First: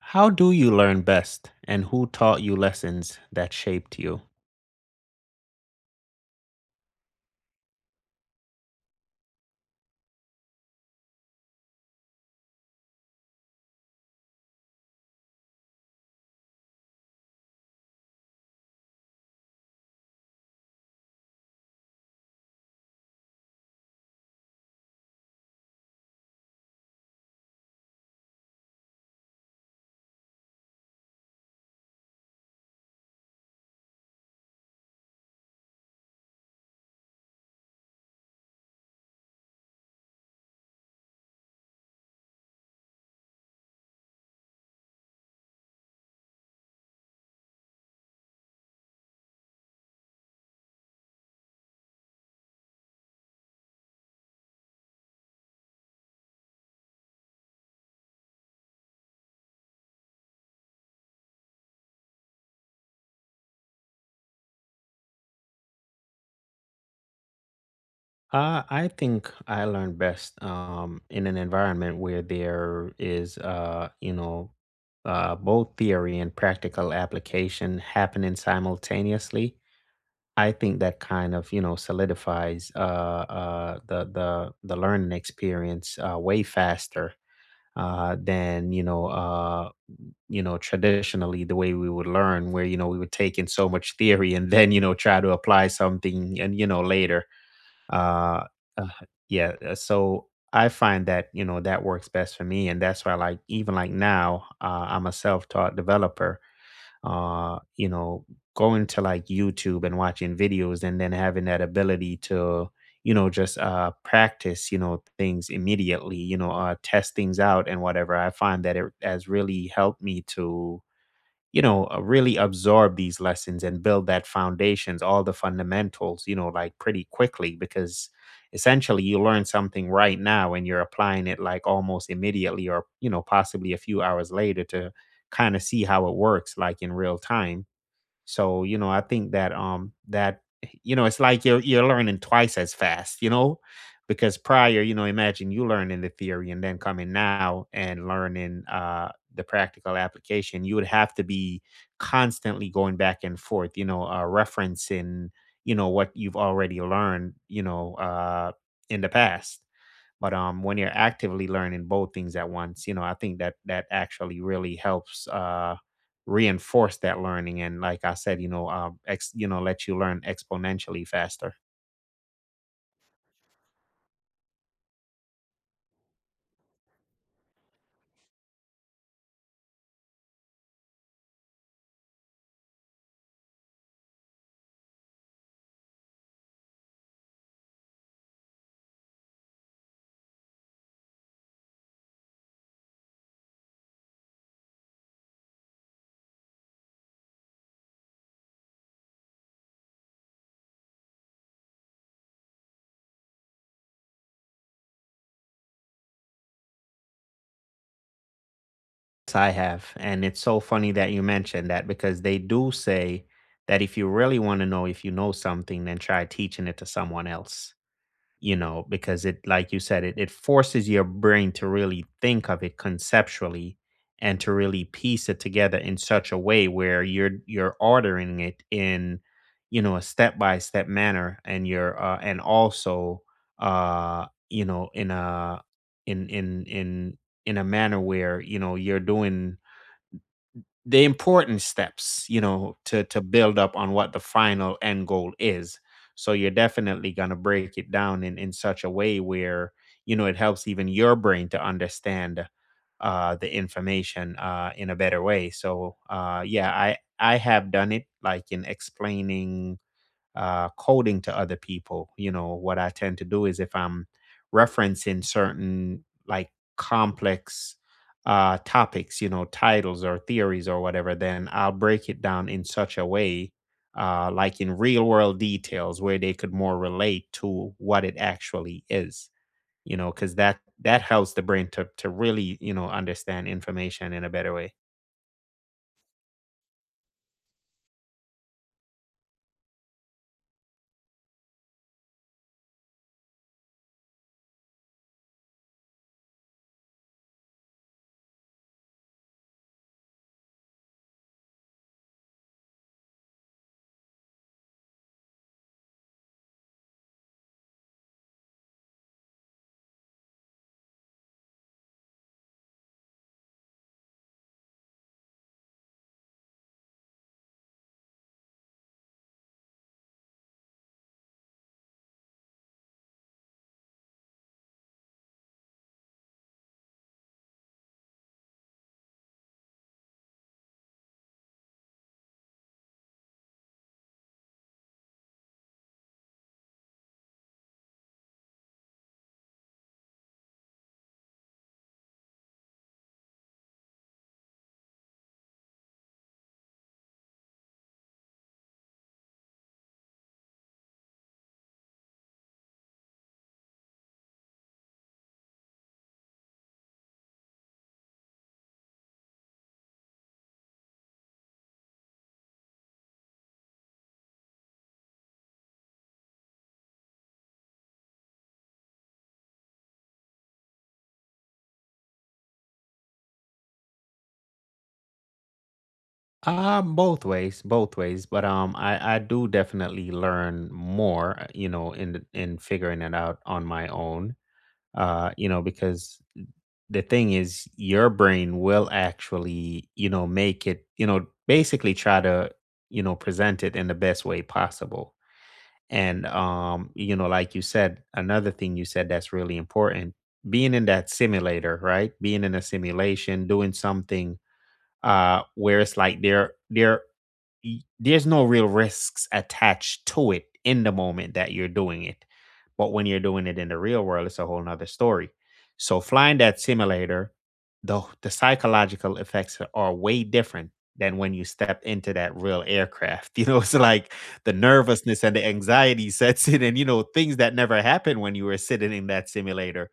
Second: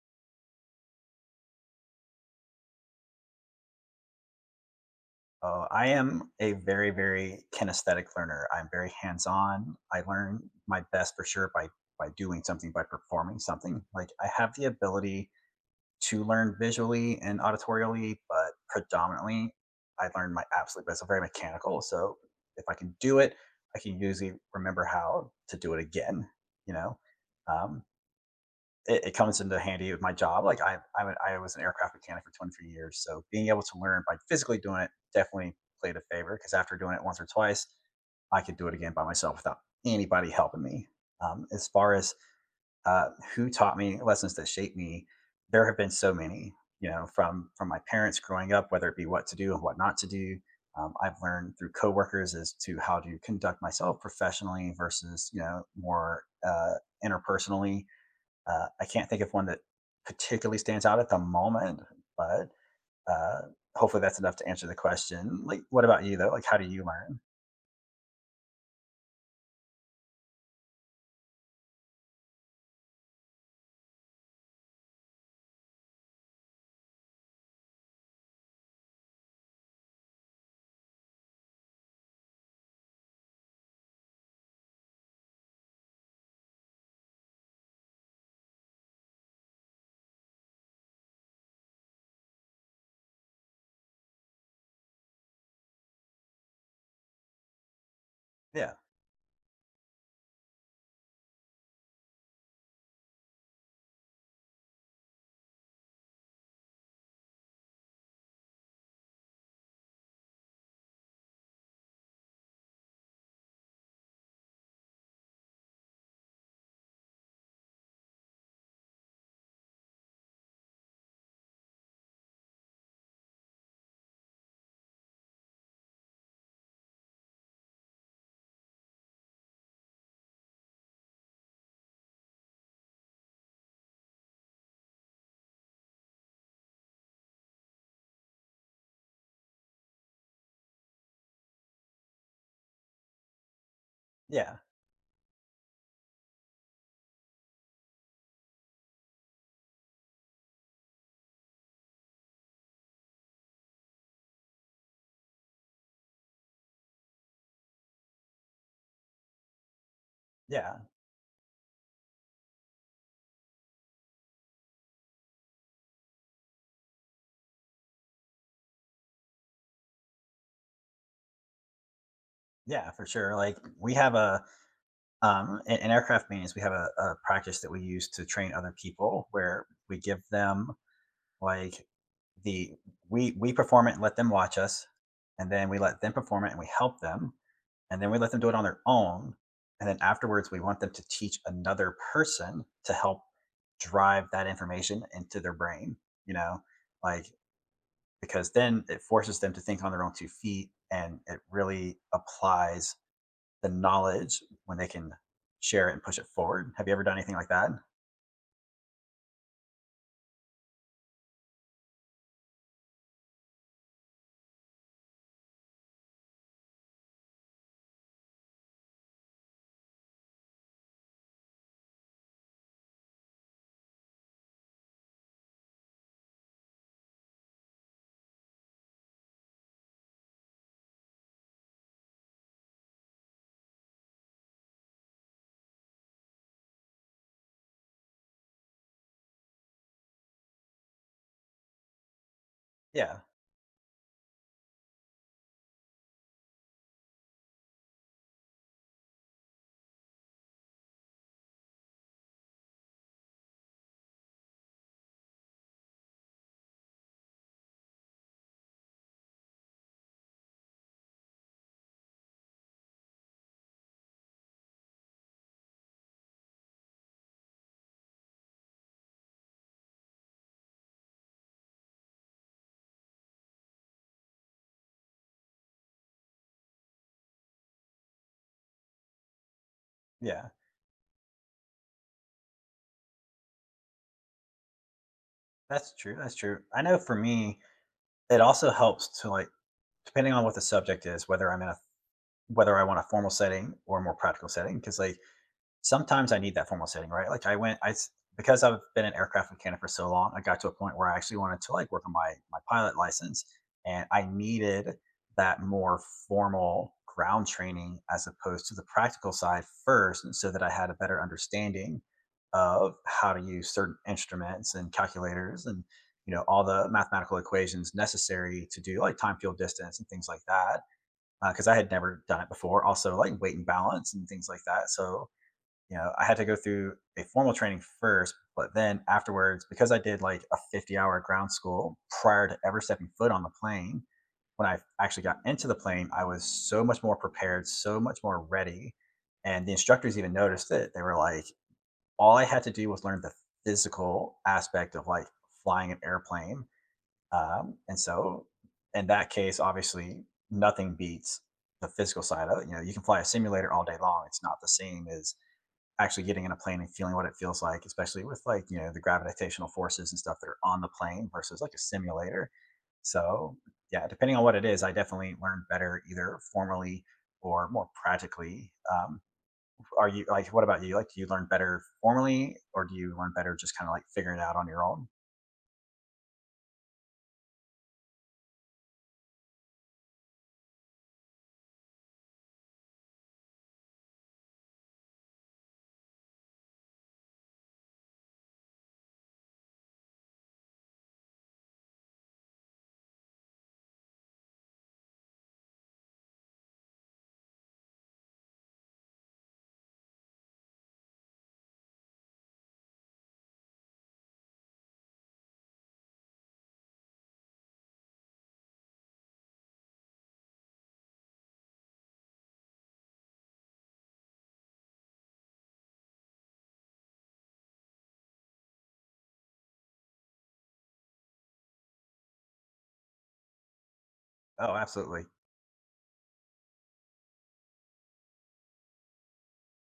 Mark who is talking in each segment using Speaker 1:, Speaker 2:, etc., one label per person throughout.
Speaker 1: How do you learn best, and who taught you lessons that shaped you?
Speaker 2: I am a very, very kinesthetic learner. I'm very hands-on. I learn my best for sure by doing something, by performing something. Like I have the ability to learn visually and auditorially, but predominantly I learn my absolute best. I'm very mechanical. So if I can do it, I can usually remember how to do it again, you know. Um, it comes into handy with my job. Like I was an aircraft mechanic for 23 years, so being able to learn by physically doing it definitely played a favor because after doing it once or twice, I could do it again by myself without anybody helping me. As far as uh, who taught me lessons that shaped me, there have been so many. You know, from my parents growing up, whether it be what to do and what not to do. I've learned through coworkers as to how to conduct myself professionally versus you know more interpersonally. I can't think of one that particularly stands out at the moment, but uh, hopefully that's enough to answer the question. Like, what about you though? Like, how do you learn?
Speaker 1: I think I learn best in an environment where there is both theory and practical application happening simultaneously. I think that kind of solidifies the learning experience way faster than you know. Traditionally the way we would learn, where, we would take in so much theory and then, try to apply something and, later. Uh,
Speaker 2: Yeah,
Speaker 1: uh yeah. So I find that that works best for me. And that's why, like, even like now, I'm a self taught developer. Uh, you know, going to like YouTube and watching videos and then having that ability to just practice, things immediately, test things out and whatever. I find that it has really helped me to really absorb these lessons and build that foundations, all the fundamentals, like pretty quickly, because essentially you learn something right now and you're applying it like almost immediately, or possibly a few hours later, to kind of see how it works like in real time. So, I think that, it's like you're learning twice as fast, you know? Because
Speaker 2: yeah,
Speaker 1: prior, imagine you learning the theory and then coming now and learning the practical application, you would have to be constantly going back and forth, referencing, what you've already learned, in the past. But when
Speaker 2: yeah,
Speaker 1: you're actively learning both things at once, I think that that actually really helps reinforce that learning. And like I said, let you learn exponentially faster.
Speaker 2: yeah, for sure. Like, we have a in aircraft maintenance, we have a practice that we use to train other people, where we give them like the we perform it and let them watch us, and then we let them perform it and we help them, and then we let them do it on their own. And then afterwards, we want them to teach another person to help drive that information into their brain, you know, like because then it forces them to think on their own two feet and it really applies the knowledge when they can share it and push it forward. Have you ever done anything like that?
Speaker 1: Yes, I have, and it's so funny that you mentioned that, because they do say that if you really want to know if you know something, then try teaching it to someone else. Because it, like you said, it forces your brain to really think of it conceptually and to really piece it together in such a way where you're ordering it in, a step by step manner, and you're and also, in a in in a manner where you're doing the important steps, you know, to
Speaker 2: Yeah,
Speaker 1: to build up on what the final end goal is. So you're definitely gonna break it down in such a way where it helps even your brain to understand the information in a better way. So yeah, I have done it, like in explaining coding to other people. What I tend to do is, if I'm referencing certain like complex topics, titles or theories or whatever, then I'll break it down in such a way, like in real world details where they could more relate to what it actually is, because
Speaker 2: yeah,
Speaker 1: that helps the brain to really, understand information in a better way.
Speaker 2: that's true. That's true. I know for me, it also helps to like, depending on what the subject is, whether I'm in a whether I want a formal setting or a more practical setting, because like sometimes I need that formal setting, right? Like I because I've been an aircraft mechanic for so long, I got to a point where I actually wanted to like work on my my pilot license, and I needed that more formal ground training as opposed to the practical side first, and so that I had a better understanding of how to use certain instruments and calculators and you know all the mathematical equations necessary to do like time field distance and things like that because I had never done it before, also like weight and balance and things like that. So you know, I had to go through a formal training first, but then afterwards, because I did like a 50-hour ground school prior to ever stepping foot on the plane, when I actually got into the plane, I was so much more prepared, so much more ready. And the instructors even noticed it. They were like, all I had to do was learn the physical aspect of like flying an airplane. And so, in that case, obviously, nothing beats the physical side of it. You know, you can fly a simulator all day long, it's not the same as actually getting in a plane and feeling what it feels like, especially with like, you know, the gravitational forces and stuff that are on the plane versus like a simulator. So, yeah, depending on what it is, I definitely learn better either formally or more practically. Are you like, what about you? Like, do you learn better formally or do you learn better just kind of like figuring it out on your own?
Speaker 1: Both ways, both ways. But I do definitely learn more, in figuring it out on my own. Because the thing is, your brain will actually, make it, basically try to, present it in the best way possible. And like you said, another thing you said that's really important, being in that simulator, right? Being in a simulation, doing something, where it's like there's no real risks attached to it in the moment that you're doing it. But when you're doing it in the real world, it's a whole nother story. So flying that simulator, the psychological effects are way different than when you step into that real aircraft. It's like the
Speaker 2: Oh, absolutely.
Speaker 1: nervousness and the anxiety sets in, and things that never happened when you were sitting in that simulator.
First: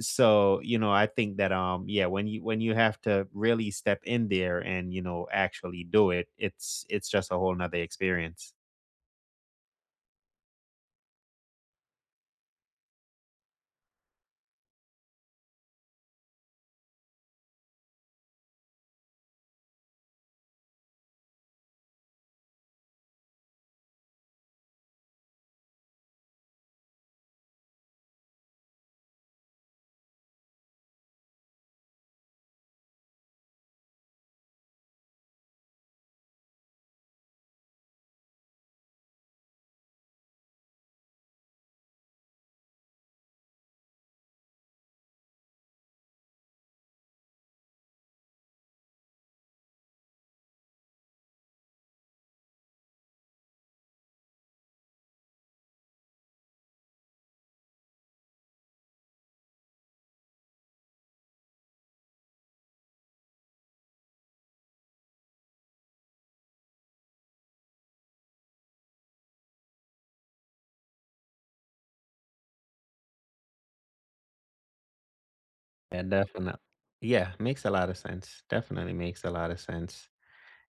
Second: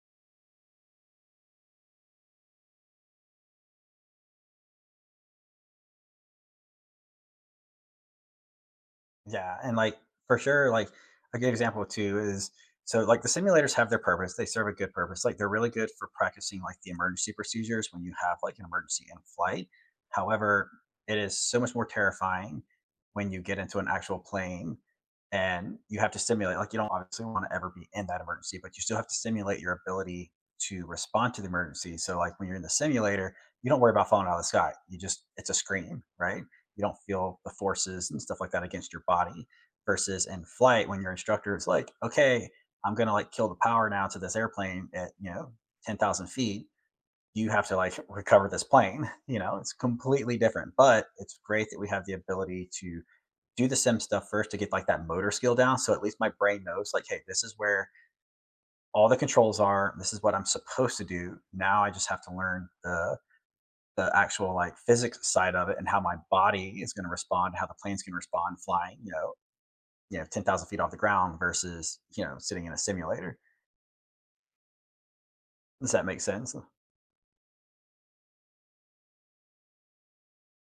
Speaker 1: So I think that, yeah, when you have to really step in there and actually do it, it's just a whole nother experience.
Speaker 2: Yeah, and, like, for sure, like, a good example too is so, like, the simulators have their purpose, they serve a good purpose, like, they're really good for practicing, like, the emergency procedures when you have, like, an emergency in flight. However, it is so much more terrifying when you get into an actual plane and you have to simulate like, you don't obviously wanna ever be in that emergency, but you still have to simulate your ability to respond to the emergency. So, like, when you're in the simulator, you don't worry about falling out of the sky, you just it's a scream, right? You don't feel the forces and stuff like that against your body versus in flight when your instructor is like, okay, I'm gonna like kill the power now to this airplane at you know 10,000 feet, you have to like recover this plane. You know, it's completely different, but it's great that we have the ability to do the sim stuff first to get like that motor skill down, so at least my brain knows like, hey, this is where all the controls are, this is what I'm supposed to do. Now I just have to learn the actual like physics side of it and how my body is going to respond, how the plane's going to respond flying, you know, 10,000 feet off the ground versus, you know, sitting in a simulator. Does that
Speaker 1: And
Speaker 2: make sense?
Speaker 1: definitely, yeah, makes a lot of sense. Definitely makes a lot of sense.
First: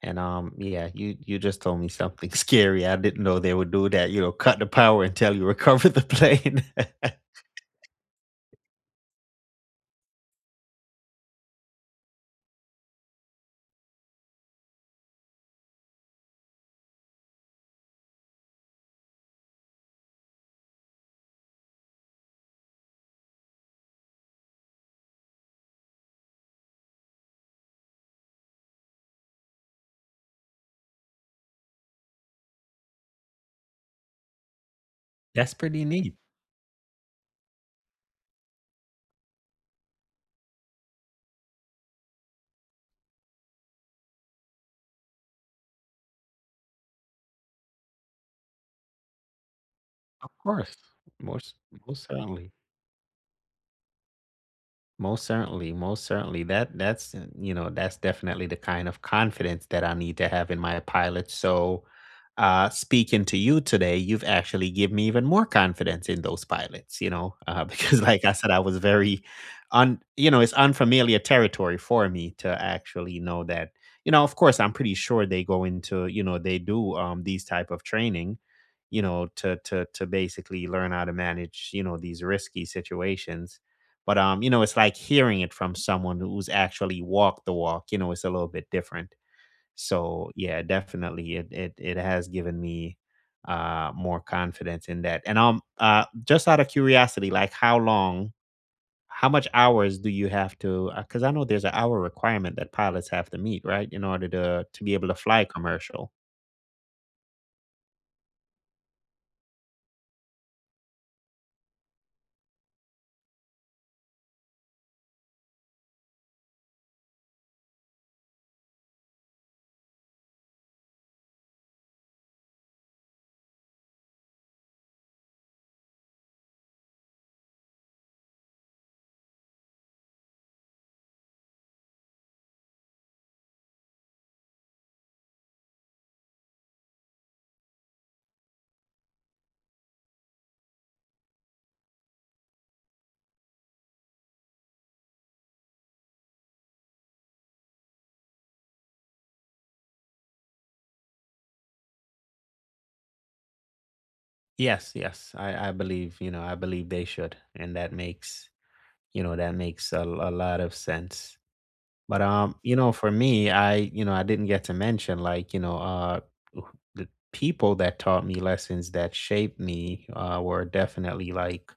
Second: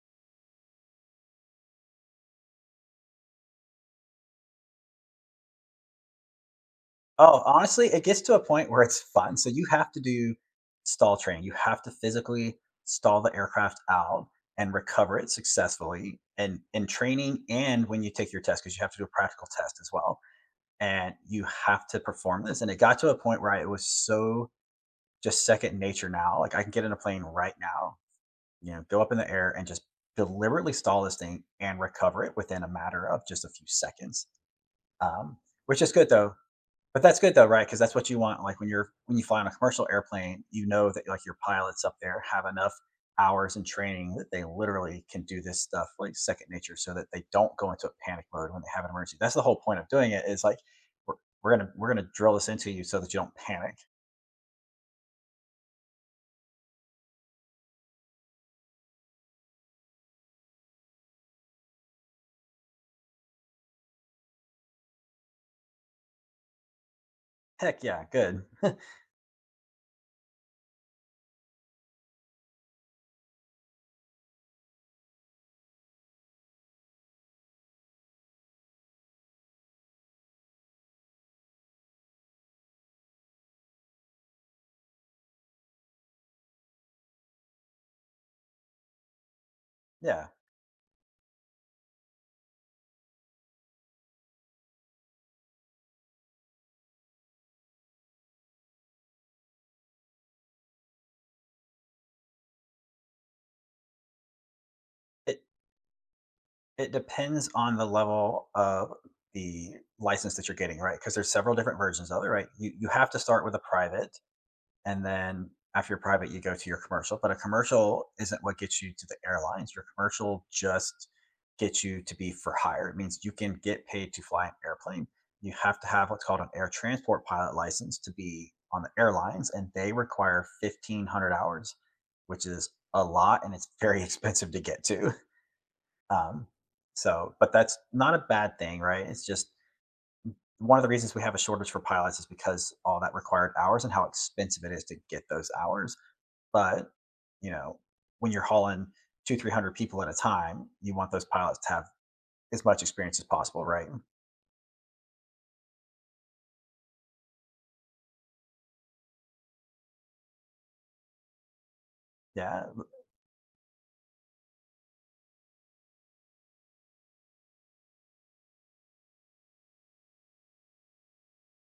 Speaker 1: And yeah, you just told me something scary. I didn't know they would do that, cut the power until you recover the plane
Speaker 2: Oh, honestly, it gets to a point where it's fun. So you have to do stall training. You have to physically stall the aircraft out and recover it successfully, and in training and when you take your test, because you have to do a practical test as well, and you have to perform this. And it got to a point where it was so just second nature now. Like I can get in a plane right now, you know, go up in the air and just deliberately stall this thing and recover it within a matter of just a few seconds. Um,
Speaker 1: that's
Speaker 2: which
Speaker 1: pretty
Speaker 2: is good
Speaker 1: neat.
Speaker 2: though. But that's good though, right? Because that's what you want. Like when you're when you fly on a commercial airplane, you know that like your pilots up there have enough hours in training that they literally can do this stuff like second nature so that they don't go into a panic mode when they have an emergency. That's the whole point of doing it,
Speaker 1: Of
Speaker 2: is like
Speaker 1: course.
Speaker 2: we're,
Speaker 1: most
Speaker 2: we're
Speaker 1: most
Speaker 2: gonna drill this
Speaker 1: certainly.
Speaker 2: into you so that you don't panic.
Speaker 1: Most certainly, most certainly. That that's you know that's definitely the kind of confidence that I need to have in my pilot. So, speaking to you today, you've actually given me even more confidence in those pilots.
Speaker 2: Heck
Speaker 1: Because
Speaker 2: yeah,
Speaker 1: like I
Speaker 2: good.
Speaker 1: said, I was very, it's unfamiliar territory for me to actually know that. Of course, I'm pretty sure they go into you know they do these type of training, to basically learn how to manage these risky situations. But, it's like hearing it from someone who's actually walked the walk; it's a little bit different.
Speaker 2: Yeah.
Speaker 1: So, yeah, definitely it has given me more confidence in that. And just out of curiosity, like how much hours do you have to, cuz I know there's an hour requirement that pilots have to meet, right, in order to be able to
Speaker 2: It
Speaker 1: fly commercial.
Speaker 2: It depends on the level of the license that you're getting, right? Because there's several different versions of it, right? You have to start with a private, and then after your private, you go to your commercial. But a commercial isn't what gets you to the airlines. Your commercial just gets you to be for hire. It means you can get paid to fly an airplane. You have to have what's called an air transport pilot license to be on the airlines, and they require 1,500 hours, which is a lot and it's very expensive to get to. Um, so, but that's not a bad thing, right? It's just one of the reasons we have a shortage for pilots is because all that required hours and how expensive it is to get those hours. But you know, when you're hauling two, 300 people at a time, you want those pilots to have as much experience as possible, right?
Speaker 1: Yes, yes. I believe they should. And that makes, a lot of sense. But
Speaker 2: Yeah,
Speaker 1: for me, I you know I didn't get to mention, like, who- the people that taught me lessons that shaped me were definitely like,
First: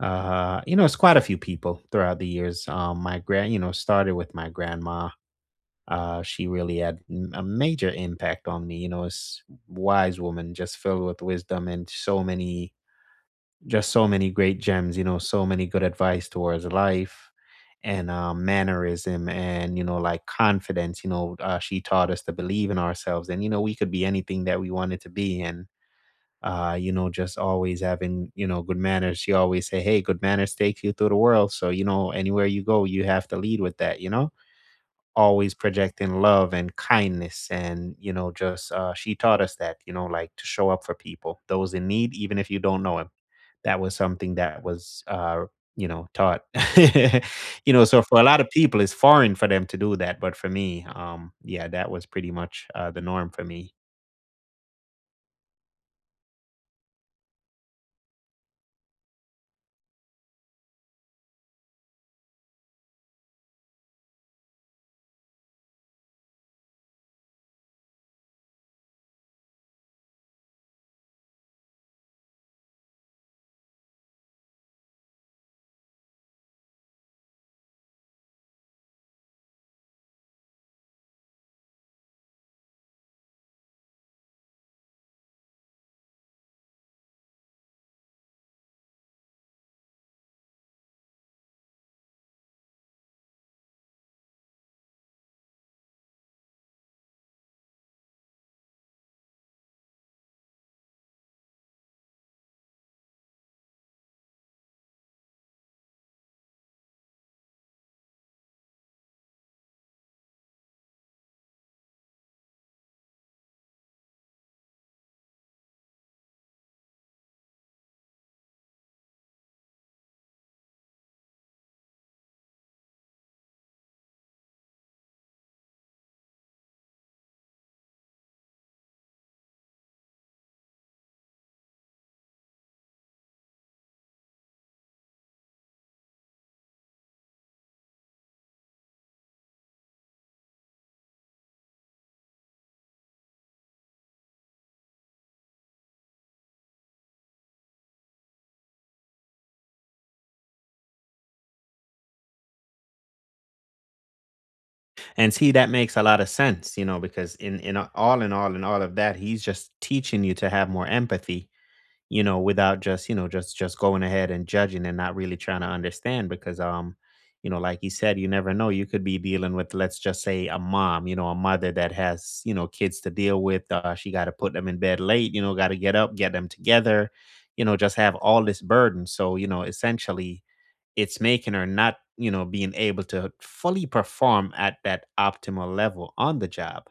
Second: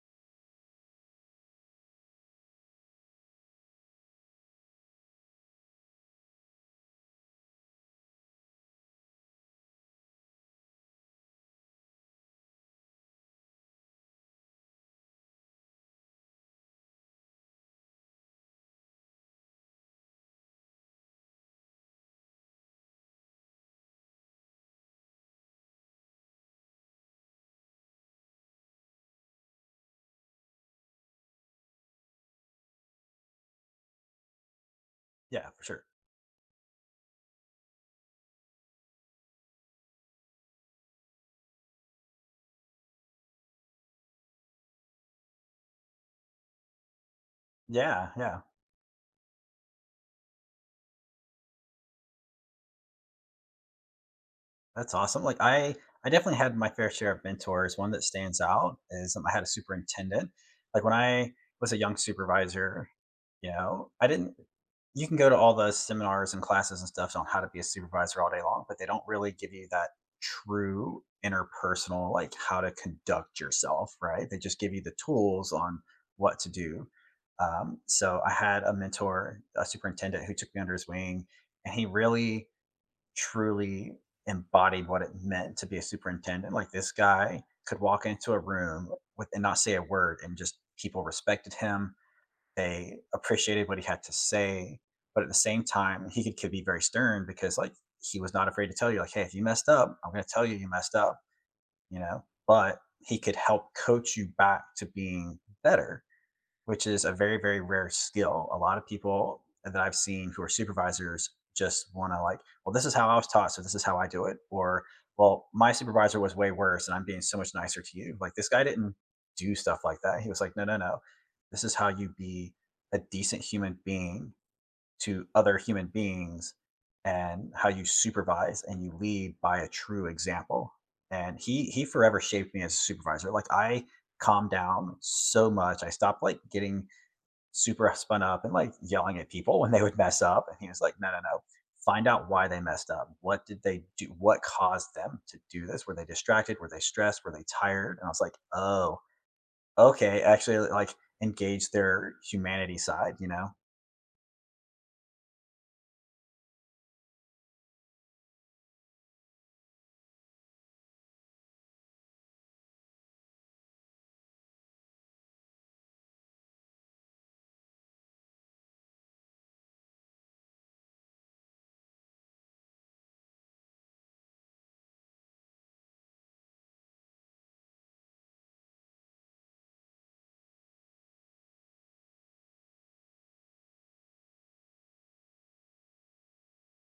Speaker 1: it's quite a few people throughout the years. My grand you know started with my grandma. She really had a major impact on me. You know, it's Wise woman, just filled with wisdom and so many great gems, so many good advice towards life, and mannerism and, like confidence. She taught us to believe in ourselves and, we could be anything that we wanted to be. And, just always having, good manners. She always say, hey, good manners takes you through the world. So, anywhere you go, you have to lead with that, you know?
Speaker 2: yeah,
Speaker 1: Always
Speaker 2: for sure.
Speaker 1: projecting love and kindness, and just she taught us that, like to show up for people, those in need, even if you don't know him. That was something that was taught. So
Speaker 2: Yeah,
Speaker 1: for a lot
Speaker 2: yeah.
Speaker 1: of people it's foreign for them to do that, but for me, yeah, that was pretty much the norm for me.
Speaker 2: That's awesome. Like I definitely had my fair share of mentors. One that stands out is I had a superintendent. Like when I was a young supervisor, you know, I didn't. You can go to all the seminars and classes and stuff on how to be a supervisor all day long, but they don't really give you that true interpersonal, like how to conduct yourself, right? They just give you the tools on what to do. So I had a mentor, a superintendent who took me under his wing, and he really truly embodied what it meant to be a superintendent. Like this guy could walk into a room with and not say a word, and just people respected him. They appreciated what he had to say, but at the same time, he could be very stern because like he was not afraid to tell you, like, hey, if you messed up, I'm going to tell you you messed up, you know. But he could help coach you back to being better, which is a very very rare skill. A lot of people that I've seen who are supervisors just want to like, well, this is how I was taught, so this is how I do it, or well, my supervisor was way worse and I'm being so much nicer to you. Like this guy didn't do stuff like that. He was like, no, no, no, this is how you be a decent human being to other human beings, and how you supervise and you lead by a true example. And he forever shaped me as a supervisor. Like I calmed down so much, I stopped like getting super spun up and like yelling at people when they would mess up. And he was like, no, no, no. Find out why they messed up. What did they do? What caused them to do this? Were they distracted? Were they stressed? Were they tired? And I was like, oh, okay. Actually, like engage their humanity side, you know?
Speaker 1: And see, that makes a lot of sense, because in a- all in all in all of that, he's just teaching you to have more empathy, without just, just going ahead and judging and not really trying to understand, because like you said, you never know. You could be dealing with, let's just say, a mom, a mother that has, kids to deal with. She got to put them in bed late, got to get up, get them together, just have all this burden. So, essentially, it's making her not, being able to fully perform at that optimal level on the job.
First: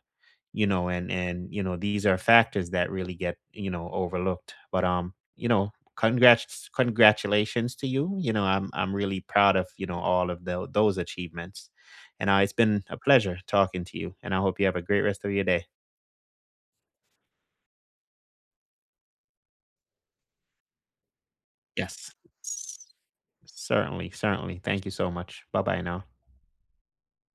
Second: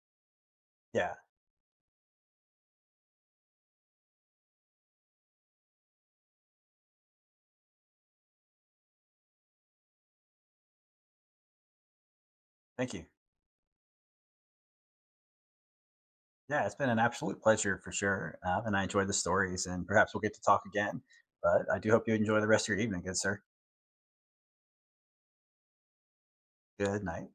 Speaker 1: you know and
Speaker 2: Yeah.
Speaker 1: and you know these are factors that really get overlooked. But you know congrats congratulations to you, you know I'm really proud of all of those achievements. And it's been
Speaker 2: Thank
Speaker 1: a
Speaker 2: you.
Speaker 1: pleasure talking to you, and I hope you have a great rest of your day.
Speaker 2: Yeah. It's been an absolute pleasure for sure. And I enjoyed the stories, and perhaps we'll get to talk again. But I do hope
Speaker 1: Yes.
Speaker 2: you enjoy the rest of your
Speaker 1: S-
Speaker 2: evening, good sir.
Speaker 1: Certainly, certainly, thank you so much. Bye bye now.
Speaker 2: Good night.